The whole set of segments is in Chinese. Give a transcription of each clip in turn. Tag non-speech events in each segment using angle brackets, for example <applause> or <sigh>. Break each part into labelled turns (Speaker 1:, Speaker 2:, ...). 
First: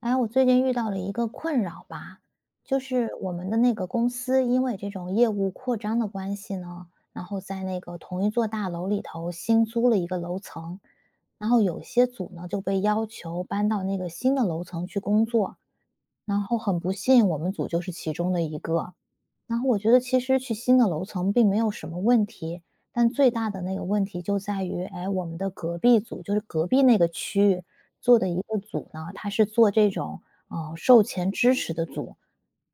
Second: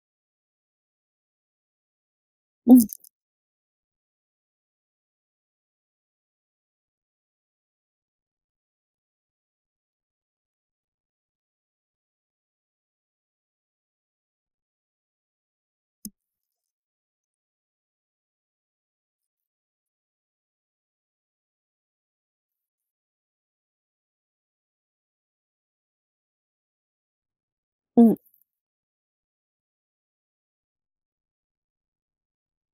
Speaker 1: 哎，我最近遇到了一个困扰吧，就是我们的那个公司，因为这种业务扩张的关系呢，然后在那个同一座大楼里头新租了一个楼层，然后有些组呢就被要求搬到那个新的楼层去工作，然后很不幸，我们组就是其中的一个。然后我觉得其实去新的楼层并没有什么问题，但最大的那个问题就在于，哎，我们的隔壁组就是隔壁那个区域
Speaker 2: 嗯
Speaker 1: 做的一个组呢，它是做这种售前支持的组，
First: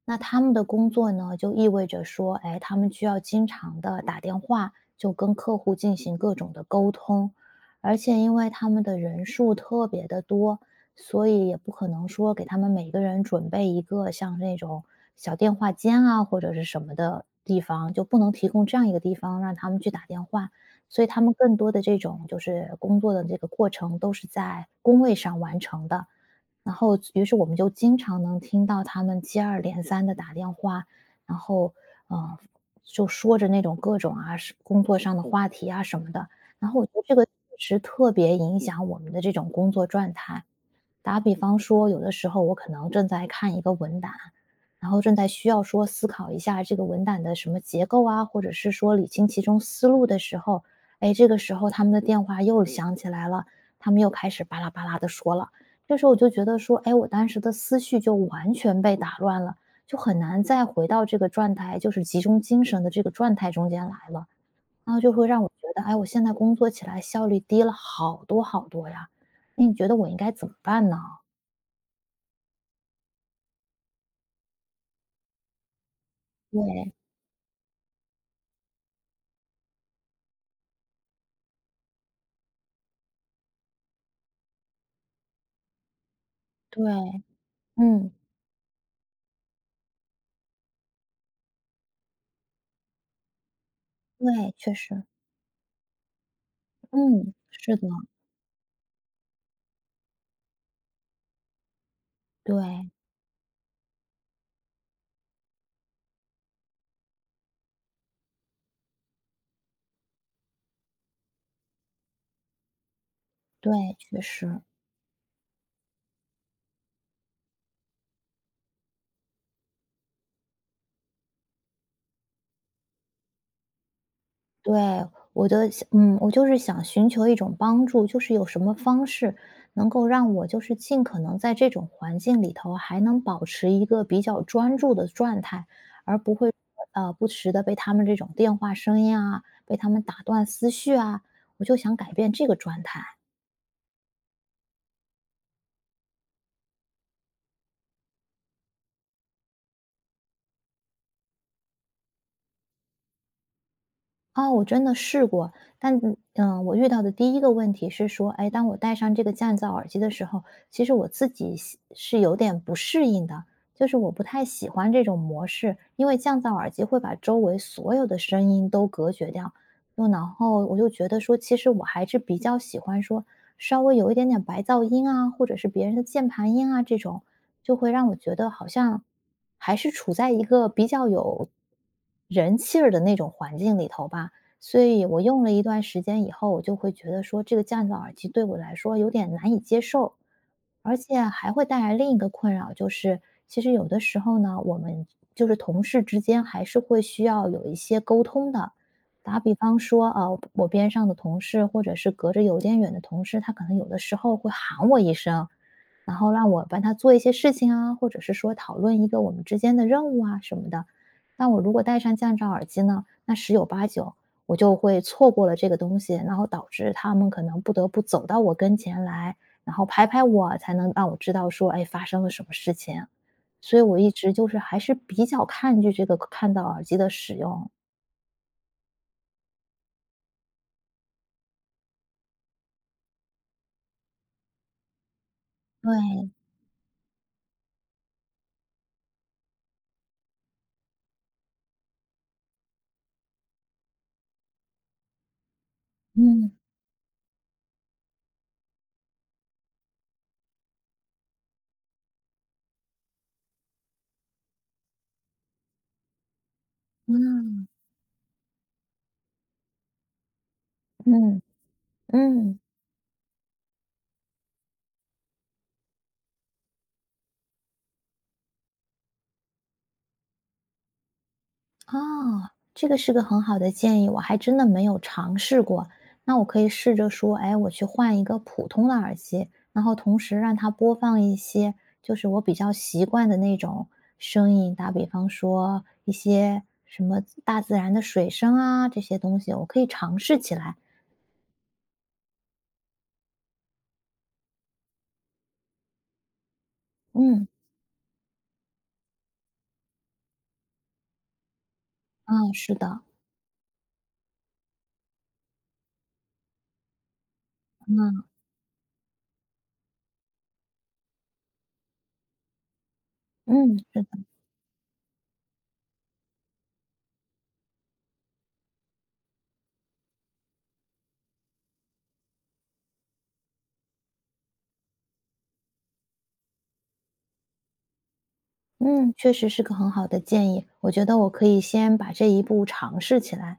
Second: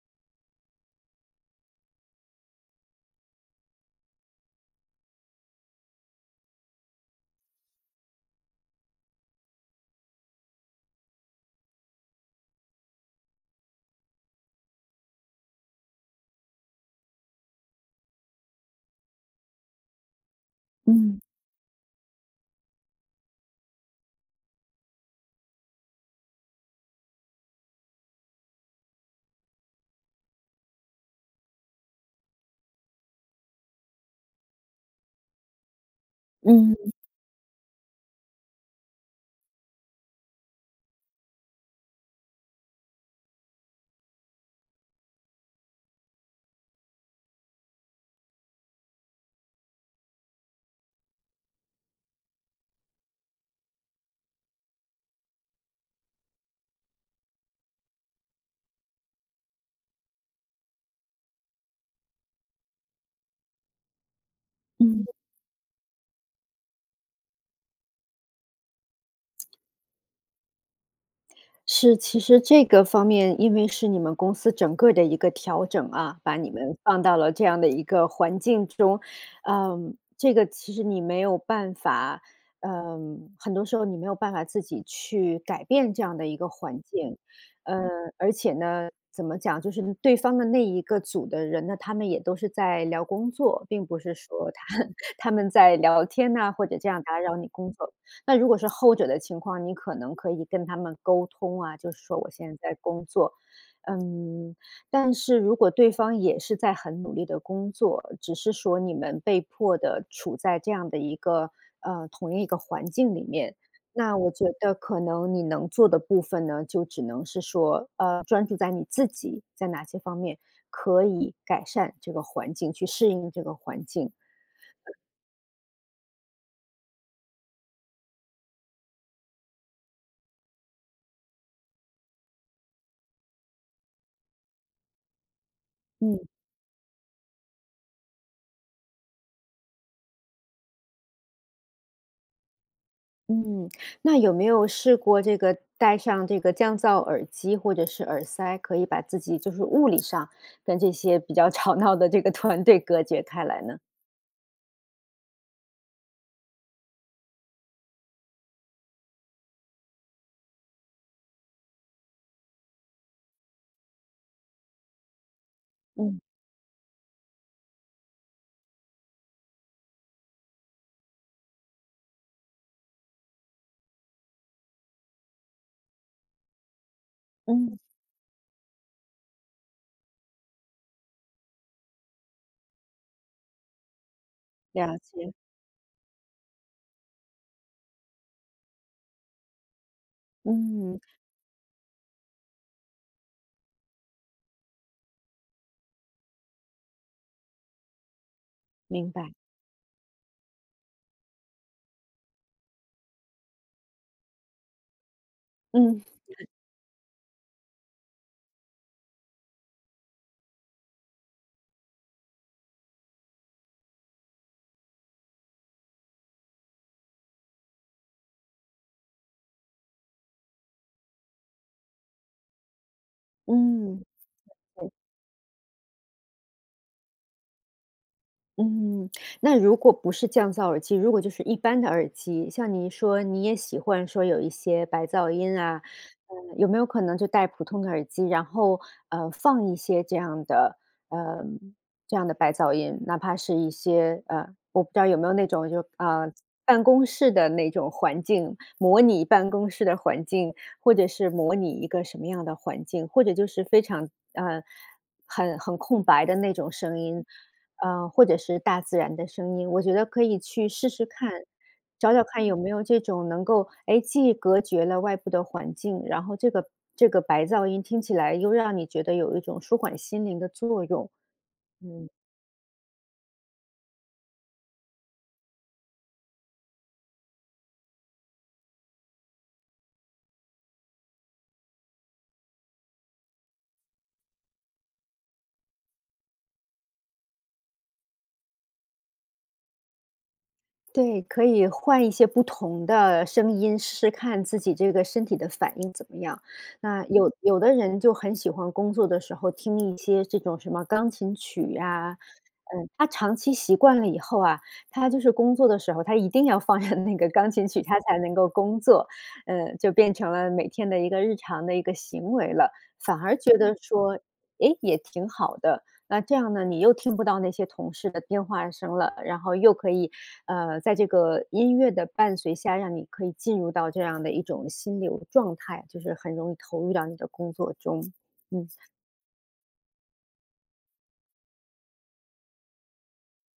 Speaker 1: 那他们的工作呢，就意味着说，哎，他们需要经常的打电话，就跟客户进行各种的沟通，而且因为他们的人数特别的多，所以也不可能说给他们每个人准备一个像那种小电话间啊，或者是什么的地方，就不能提供这样一个地方让他们去打电话。所以他
Speaker 2: 嗯
Speaker 1: 们更多的这种就是工作的这个过程都是在工位上完成的，然后于是我们就经常能听到他们接二连三的打电话，然后，呃，就说着那种各种啊，是工作上的话题啊什么的。然后我
Speaker 2: 嗯
Speaker 1: 觉得这个确实特别影响我们的这种工作状态。打比方说，有的时候我可能正在看一个文档，然后正在需要说思考一下这个文档的什么结构啊，或者是说理清其中思路的时候，哎，这个时候他们的电话又响起来了，他们又开始巴拉巴拉的说了。这时候我就觉得说，哎，我当时的思绪就完全被打乱了，就很难再回到这个状态，就是集中精神的这个状态中间来了。然后
Speaker 2: 嗯，
Speaker 1: 就会让我觉得，哎，我现在工作起来效率低了好多好多呀。那你觉得我应该怎么办呢？
Speaker 2: 是，其实这个方面，因为是你们公司整个的一个调整啊，把你们
Speaker 1: 对，
Speaker 2: 放到了这样的一个环境中，嗯，这个其实你没有办法，嗯，很多时候你没有办法自己去改变这样的一个环
Speaker 1: 对，
Speaker 2: 境，呃，
Speaker 1: 嗯，
Speaker 2: 而且呢，怎么讲，就是对方的那一个组的人呢，他们也都是在聊工作，并不是说
Speaker 1: 对，
Speaker 2: 他
Speaker 1: 确实，
Speaker 2: <laughs> 他们在聊天呐、或者这样打
Speaker 1: 嗯，
Speaker 2: 扰你工
Speaker 1: 是的，
Speaker 2: 作。那如果是后者的情况，你可能可以跟他们沟通啊，就是说我现在在
Speaker 1: 对，
Speaker 2: 工作，嗯，但是如果对方也是在很努力的工作，只是说你们被迫的处在这样的一个同一个环境里面，
Speaker 1: 对，
Speaker 2: 那
Speaker 1: 确
Speaker 2: 我觉
Speaker 1: 实，
Speaker 2: 得可能你能做的部分呢，就只能是说专注在你自己在哪些方面可以改善这个环境，去适应这个环境。
Speaker 1: 对，我的嗯，我就是想寻求一种帮助，就是有什么方式能够让我就是尽可能在这种环境里头还能保持一个比较专注的状态，而
Speaker 2: 嗯。
Speaker 1: 不会不时的被他们这种电话声音啊，被他们打断思绪啊，我就想改变这个状态。
Speaker 2: 嗯，那有没有试过这个戴上这个降噪耳机或者是耳塞，可以把自己就是物理上跟这些比较 <laughs> 吵闹的这个团队隔绝开来呢？
Speaker 1: 哦，我真的试过，但我遇到的第一个问题是说，哎，当我戴上这个降噪耳机的时候，其实我自己喜是有点不适应的，就是我不太喜欢这种模式，因为
Speaker 2: 嗯
Speaker 1: 降噪耳机会把周围所有的声音都隔绝掉。就然后我就觉得说，其实我还是比较喜欢说稍微有一点点白噪音啊，或者是别人的键盘音啊，这种就
Speaker 2: 嗯，
Speaker 1: 会让我觉得好像还是处在一个比较有人气儿的那种环境里头吧。所
Speaker 2: 了
Speaker 1: 以我
Speaker 2: 解，
Speaker 1: 用了一段时间以后，我就会觉得说，这个降噪耳机对我来说有点难以接受，而
Speaker 2: 嗯，
Speaker 1: 且还会带来另一个困扰，就是其实有的时候呢，我们就是同事之间还是会需要有一些沟通的。
Speaker 2: 明白，
Speaker 1: 打比方说，啊，我边上的同事或者是隔着有点远的同事，他可能有的时候会喊我一声，
Speaker 2: 嗯
Speaker 1: 然后让我帮他做一些事情啊，或者是说讨论一个我们之间的任务啊什么的。那我如果戴上降噪耳机呢，那十有八九我就会错过了这个东西，然后导致他们可能不得不走到我跟前来，然后拍拍我，才能让我知道说，哎，发生了什么事情。所以我
Speaker 2: 嗯。
Speaker 1: 一直就是还是比较抗拒这个看到耳机的使用。
Speaker 2: 嗯，那如果不是降噪耳机，如果就是一般的耳机，像你说你也喜欢说有一些白噪音啊，
Speaker 1: 对，
Speaker 2: 有没有可能就戴普通的耳机，然后放一些这样的呃这样的白噪音，哪怕是一些我不知道有没有那种就
Speaker 1: 嗯。
Speaker 2: 办公室的那种环境，模拟办公室的环境，或者是模拟一个什么样的环境，或者就是非常很空白的那种声音。
Speaker 1: 嗯
Speaker 2: 或者是大自然的声音，我觉得可以去试试看，
Speaker 1: 嗯
Speaker 2: 找找看有
Speaker 1: 嗯，
Speaker 2: 没有这种能够，哎，既隔绝了外部的环境，然后这个白噪音听起来又让你觉得有一种舒缓心灵的作用。嗯。
Speaker 1: 哦，这个是个很好的建议，我还真的没有尝试过。那我可以试着说，哎，我去换一个普通的耳机，然后同时让它播放一些就是我比较习惯的那种声音，打比方说一些什么大自然的水声啊，这些东西，我可以尝试起来。
Speaker 2: 对，可以换一些不同的声音，试试看自己这个身体的反应怎么样。那嗯有
Speaker 1: 嗯，
Speaker 2: 有的人就很喜欢工作的时候听一些这种什么钢琴曲呀，
Speaker 1: 啊，是
Speaker 2: 嗯，
Speaker 1: 的，
Speaker 2: 他长期习惯了以后啊，他就是工作的时候，他一定要放下那个钢琴曲，他才
Speaker 1: 嗯
Speaker 2: 能够工作，嗯，就变成了每天的一个日常的一个行为了，反而觉嗯得
Speaker 1: 嗯，是的，
Speaker 2: 说，诶，也挺好的。那这样呢，你又听不到那些同事的电话声了，然后又可以在这个音乐的伴随下，让你可以进入到这样的一种心流状态，就是很容易投入到你的工作中。嗯。
Speaker 1: 嗯，确实是个很好的建议。我觉得我可以先把这一步尝试起来。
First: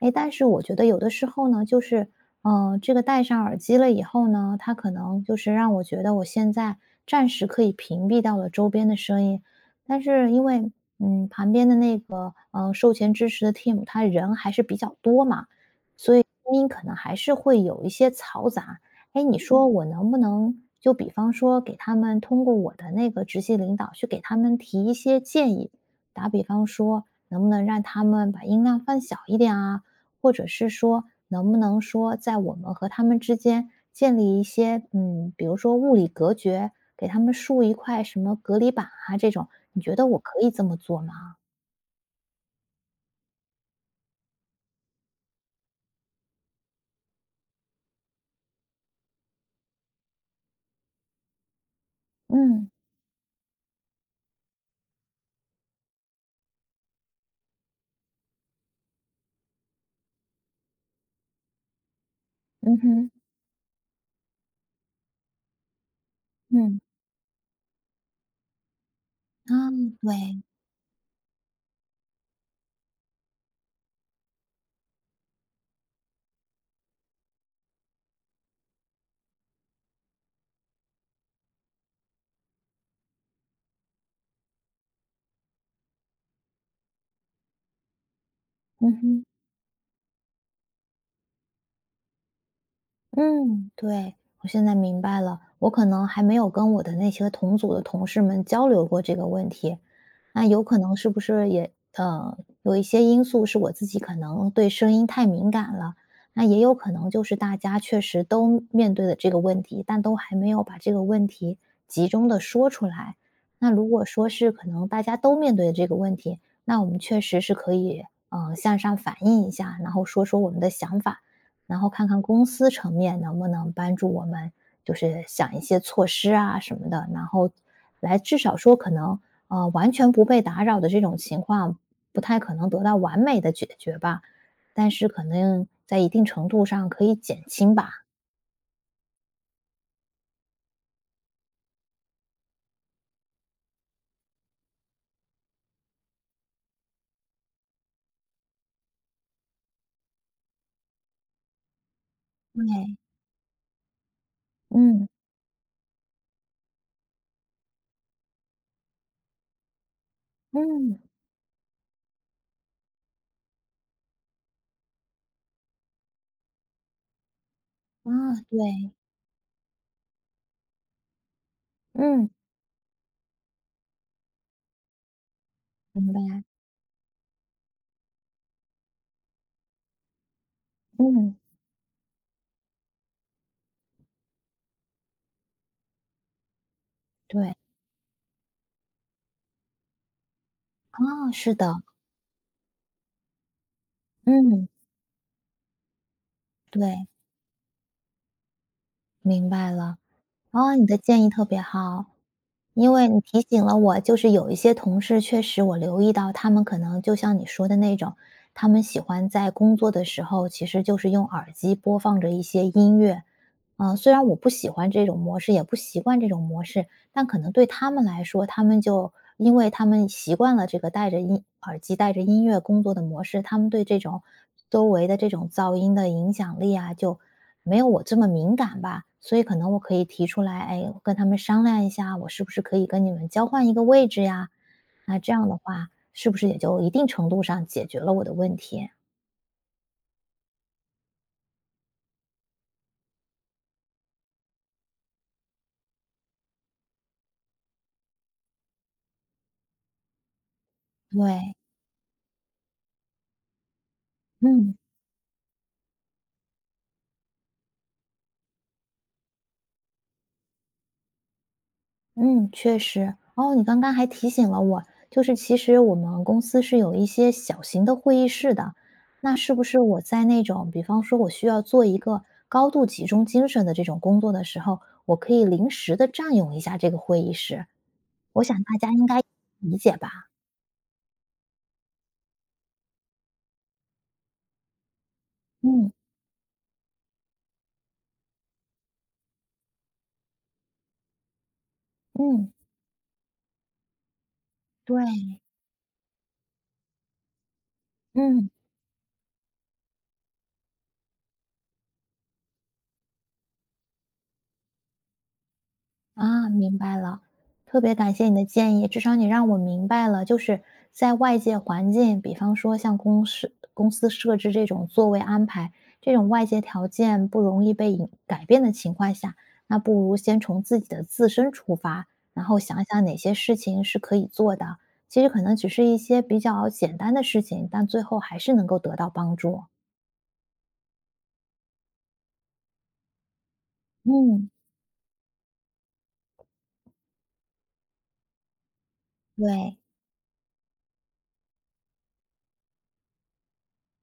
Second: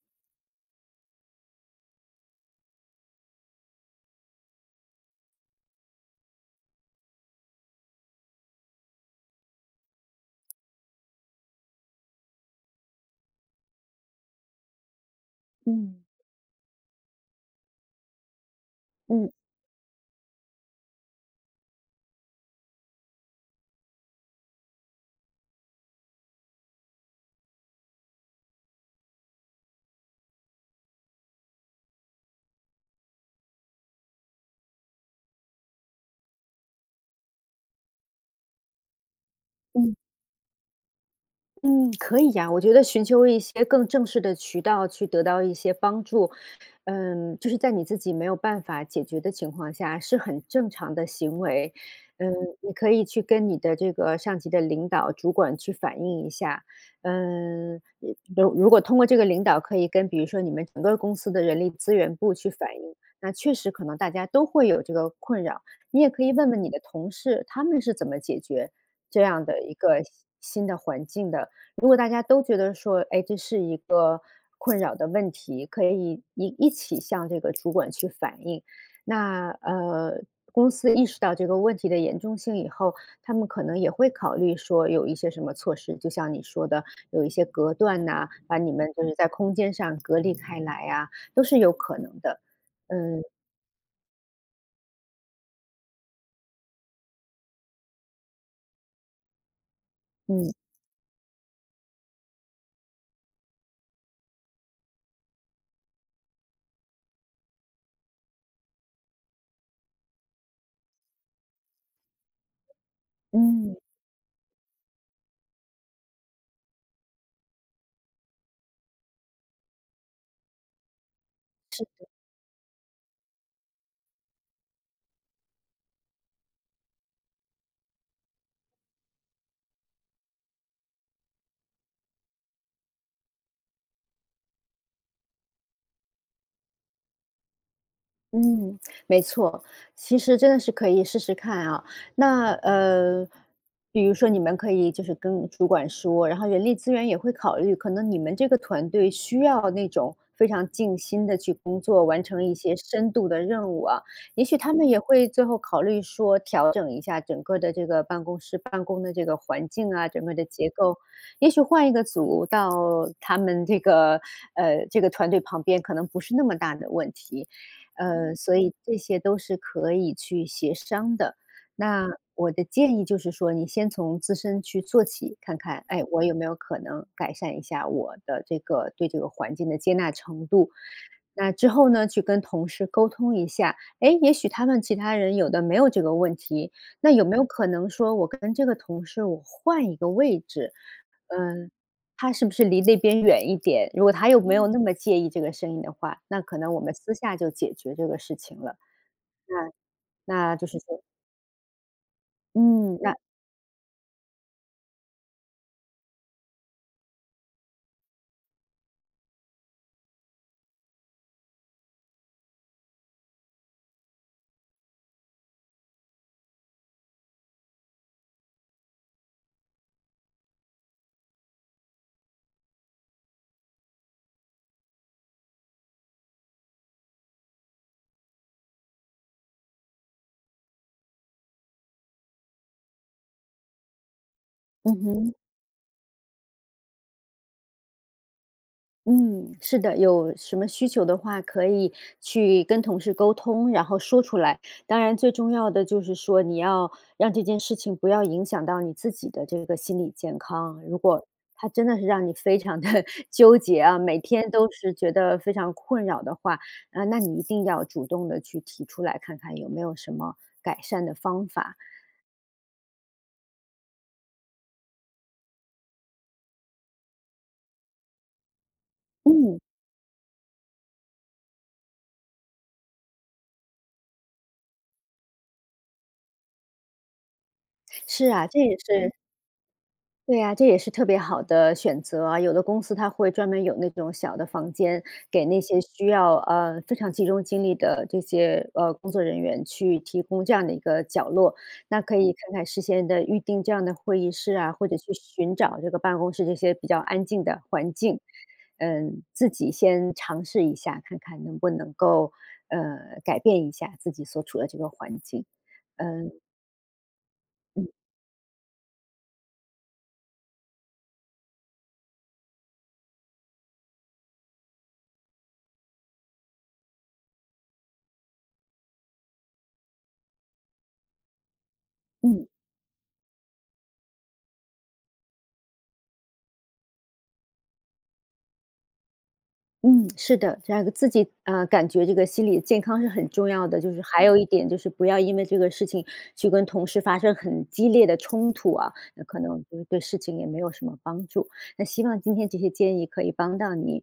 Speaker 1: 哎，但是我觉得有的时候呢，就是，这个戴上耳机了以后呢，它可能就是让我觉得我现在暂时可以屏蔽掉了周边的声音，但是因为，旁边的那个，售前支持的 team，他人还是比较多嘛，
Speaker 2: 嗯
Speaker 1: 所以声音可能还是会有一些嘈杂。哎，
Speaker 2: 嗯
Speaker 1: 你说我能不能就比方说给他们通过我的那个直系领导去给他们提一些建议，打比方说，能不能让他们把音量放小一点啊？或者是说能不能说在我们和他们之间建立一些，比如说物理隔绝，给他们竖一块什么隔离板啊这种，你
Speaker 2: 嗯。
Speaker 1: 觉得我可以这么做吗？
Speaker 2: 嗯，可以呀，我觉得寻求一些更正式的渠道去得到一些帮助，嗯，就是在你自己没有办法解决的情况下，是很正常的行为。嗯，
Speaker 1: 嗯，
Speaker 2: 你可以去跟你的这个上级的领导、主管去反映一下。嗯，如果通过这个领导可以跟比如说你们整个公司的人力资源部去反
Speaker 1: 嗯
Speaker 2: 映，
Speaker 1: 哼，
Speaker 2: 那确实可能大家都会有这个困扰。你也可以问问你的
Speaker 1: 嗯，
Speaker 2: 同事，他们是怎么解决这样的
Speaker 1: 啊，
Speaker 2: 一个
Speaker 1: 对，
Speaker 2: 新的环境的。如果大家都觉得说，哎，这是一个困扰的问题，可以一起向这个主管去反映。那公司意识到这个问题的严重性以后，他们可能也会考虑说有一些什么措施，就像你说的，有一些隔断呐、把你
Speaker 1: 嗯
Speaker 2: 们就是
Speaker 1: 哼。
Speaker 2: 在空间上隔离开来啊，都是有可能的。嗯
Speaker 1: 嗯，对，我现在明白了，我可能还没有跟我的那些同组的同事们交流过这个问题，那
Speaker 2: 嗯
Speaker 1: 有可能是不是也有一些因素是我自己可能对声音太敏感了，那也有可能就是大家确实都面对的这个问题，但都还没有把这个问题集中的说出来。那
Speaker 2: 嗯。
Speaker 1: 如果说是可能大家都面对的这个问题，那我们确实是可以向上反映一下，然后说说我们的想法。然后看看公司层面能不能帮助我们，就是想一些措施啊什么的，然后来至少说可能完全不被打扰的这种情况，不太可能得到完美的解决吧，但是可能在一定程度上可以减轻吧。
Speaker 2: 嗯，没错，其实真的是可以试试看啊。那比如说你们可以就是跟主管说，然后人力资源也会考虑，可能你们这个团队需要那种非常尽心的去工作，完成一些
Speaker 1: 对，
Speaker 2: 深度的任务啊。也许他们也
Speaker 1: 嗯
Speaker 2: 会最后考虑说调整一下整个的这个办公室办公的这个环境啊，整个的结构，
Speaker 1: 嗯
Speaker 2: 也许换一个组到他们这个这个团队旁边，可能不是那么大的问题。
Speaker 1: 啊，
Speaker 2: 所以
Speaker 1: 对，
Speaker 2: 这些都是可以去协商的。那
Speaker 1: 嗯，
Speaker 2: 我的建议就是说，你先从自身去做起，看看，哎，
Speaker 1: 明
Speaker 2: 我有
Speaker 1: 白，
Speaker 2: 没有可能改善一下我的这个对这个环境的接纳程度。
Speaker 1: 嗯，
Speaker 2: 那之后呢，去跟同事沟通一下，哎，也许他们其他人有的没有这个问题，那有没有
Speaker 1: 对，
Speaker 2: 可能说我跟这个同事我换一个位置？
Speaker 1: 啊，是
Speaker 2: 嗯。
Speaker 1: 的，
Speaker 2: 他是不是离那边远一点？如果他又没有
Speaker 1: 嗯，
Speaker 2: 嗯那么介意这个声音的话，那可能我们
Speaker 1: 对，
Speaker 2: 私下就解决这个事情了。
Speaker 1: 明白了，
Speaker 2: 那那就
Speaker 1: 啊，
Speaker 2: 是
Speaker 1: 你的
Speaker 2: 说
Speaker 1: 建议特别好。因
Speaker 2: 嗯，
Speaker 1: 为
Speaker 2: 那
Speaker 1: 你提醒了我，就是有一些同事，确实我留意到他们可能就像你说的那种，他们喜欢在工作的时候，其实就是用耳机播放着一些音乐。虽然我不喜欢这种模式，也不习惯这种模式，但可能对他们来说，他们就因为他们习惯了这个戴着音耳机、戴着音乐工作的模式，他们对这种周围的这种噪音的影响力啊，就没有我这么敏感吧，所以可能我可以提出来，哎，跟他们商量一下，我是不是可以跟你们交换一个位置呀？
Speaker 2: 嗯
Speaker 1: 那这
Speaker 2: 哼。
Speaker 1: 样的话，是不是也就一定程度上解决了我的问题？
Speaker 2: 嗯，是的，有什么需求的话，可以去跟同事沟通，然后说出来。当然，最重要的就是说，你要让这件事情不要影响到你自己的这个心理健康。如果
Speaker 1: 对，
Speaker 2: 它真的是让你非常的 <laughs> 纠结啊，每天都
Speaker 1: 嗯。
Speaker 2: 是觉得非常困扰的话，啊，那你一定要主动的去提出来，看看有没有什么改善的方法。
Speaker 1: 嗯，确实。哦，你刚刚还提醒了我，就是其实我们公司是有一些小型的会议室的，那是
Speaker 2: 嗯，
Speaker 1: 不是我在那种，比方说我需要做一个高度集中精神的这种工作的时候，我可以临时的占用一下这个会议室？
Speaker 2: 是
Speaker 1: 我
Speaker 2: 啊，
Speaker 1: 想
Speaker 2: 这
Speaker 1: 大
Speaker 2: 也
Speaker 1: 家应
Speaker 2: 是
Speaker 1: 该理解吧？
Speaker 2: 对呀，这也是特别好的选择啊。有的公司它会专门有那种小的房间，给那些
Speaker 1: 嗯
Speaker 2: 需要非常集中精力的这些工作人员去提供这样的一个角落。那可以
Speaker 1: 嗯，
Speaker 2: 看看事先的预定这样的会议室啊，或者去
Speaker 1: 对，
Speaker 2: 寻找这个办公室这些比较安静的环境。
Speaker 1: 嗯。
Speaker 2: 嗯，自己先尝试一下，看看能不能够改变一下自己所处的这个环境。嗯
Speaker 1: 啊，明白了，特别感谢你的建议，至少你让我明白了，就是在外界环境，比方说像公司设置这种座位安排，这种外界条件不容易被影改变的情况下，那不如先从自己的自身出发，然
Speaker 2: 嗯。
Speaker 1: 后想想哪些事情是可以做的。其实可能只是一些比较简单的事情，但最后还是能够得到帮助。
Speaker 2: 嗯，是的，这样一个自己呃，感觉这个心理健康是很重要的。就是还有一
Speaker 1: 嗯，
Speaker 2: 点就是不要因为这个事情去跟同事发生很激烈的冲突啊，那可能
Speaker 1: 对，
Speaker 2: 就是对事情也没有什么帮助。那希望今天这些建议可以帮到你。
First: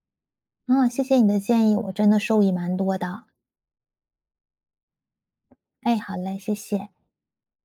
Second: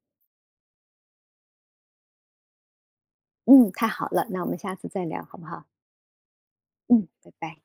Speaker 1: 啊，谢谢你的建议，我真的受益蛮多的。
Speaker 2: 嗯，太好了，那我们下次再聊好不好？
Speaker 1: 哎，好嘞，谢谢。
Speaker 2: 嗯，拜拜。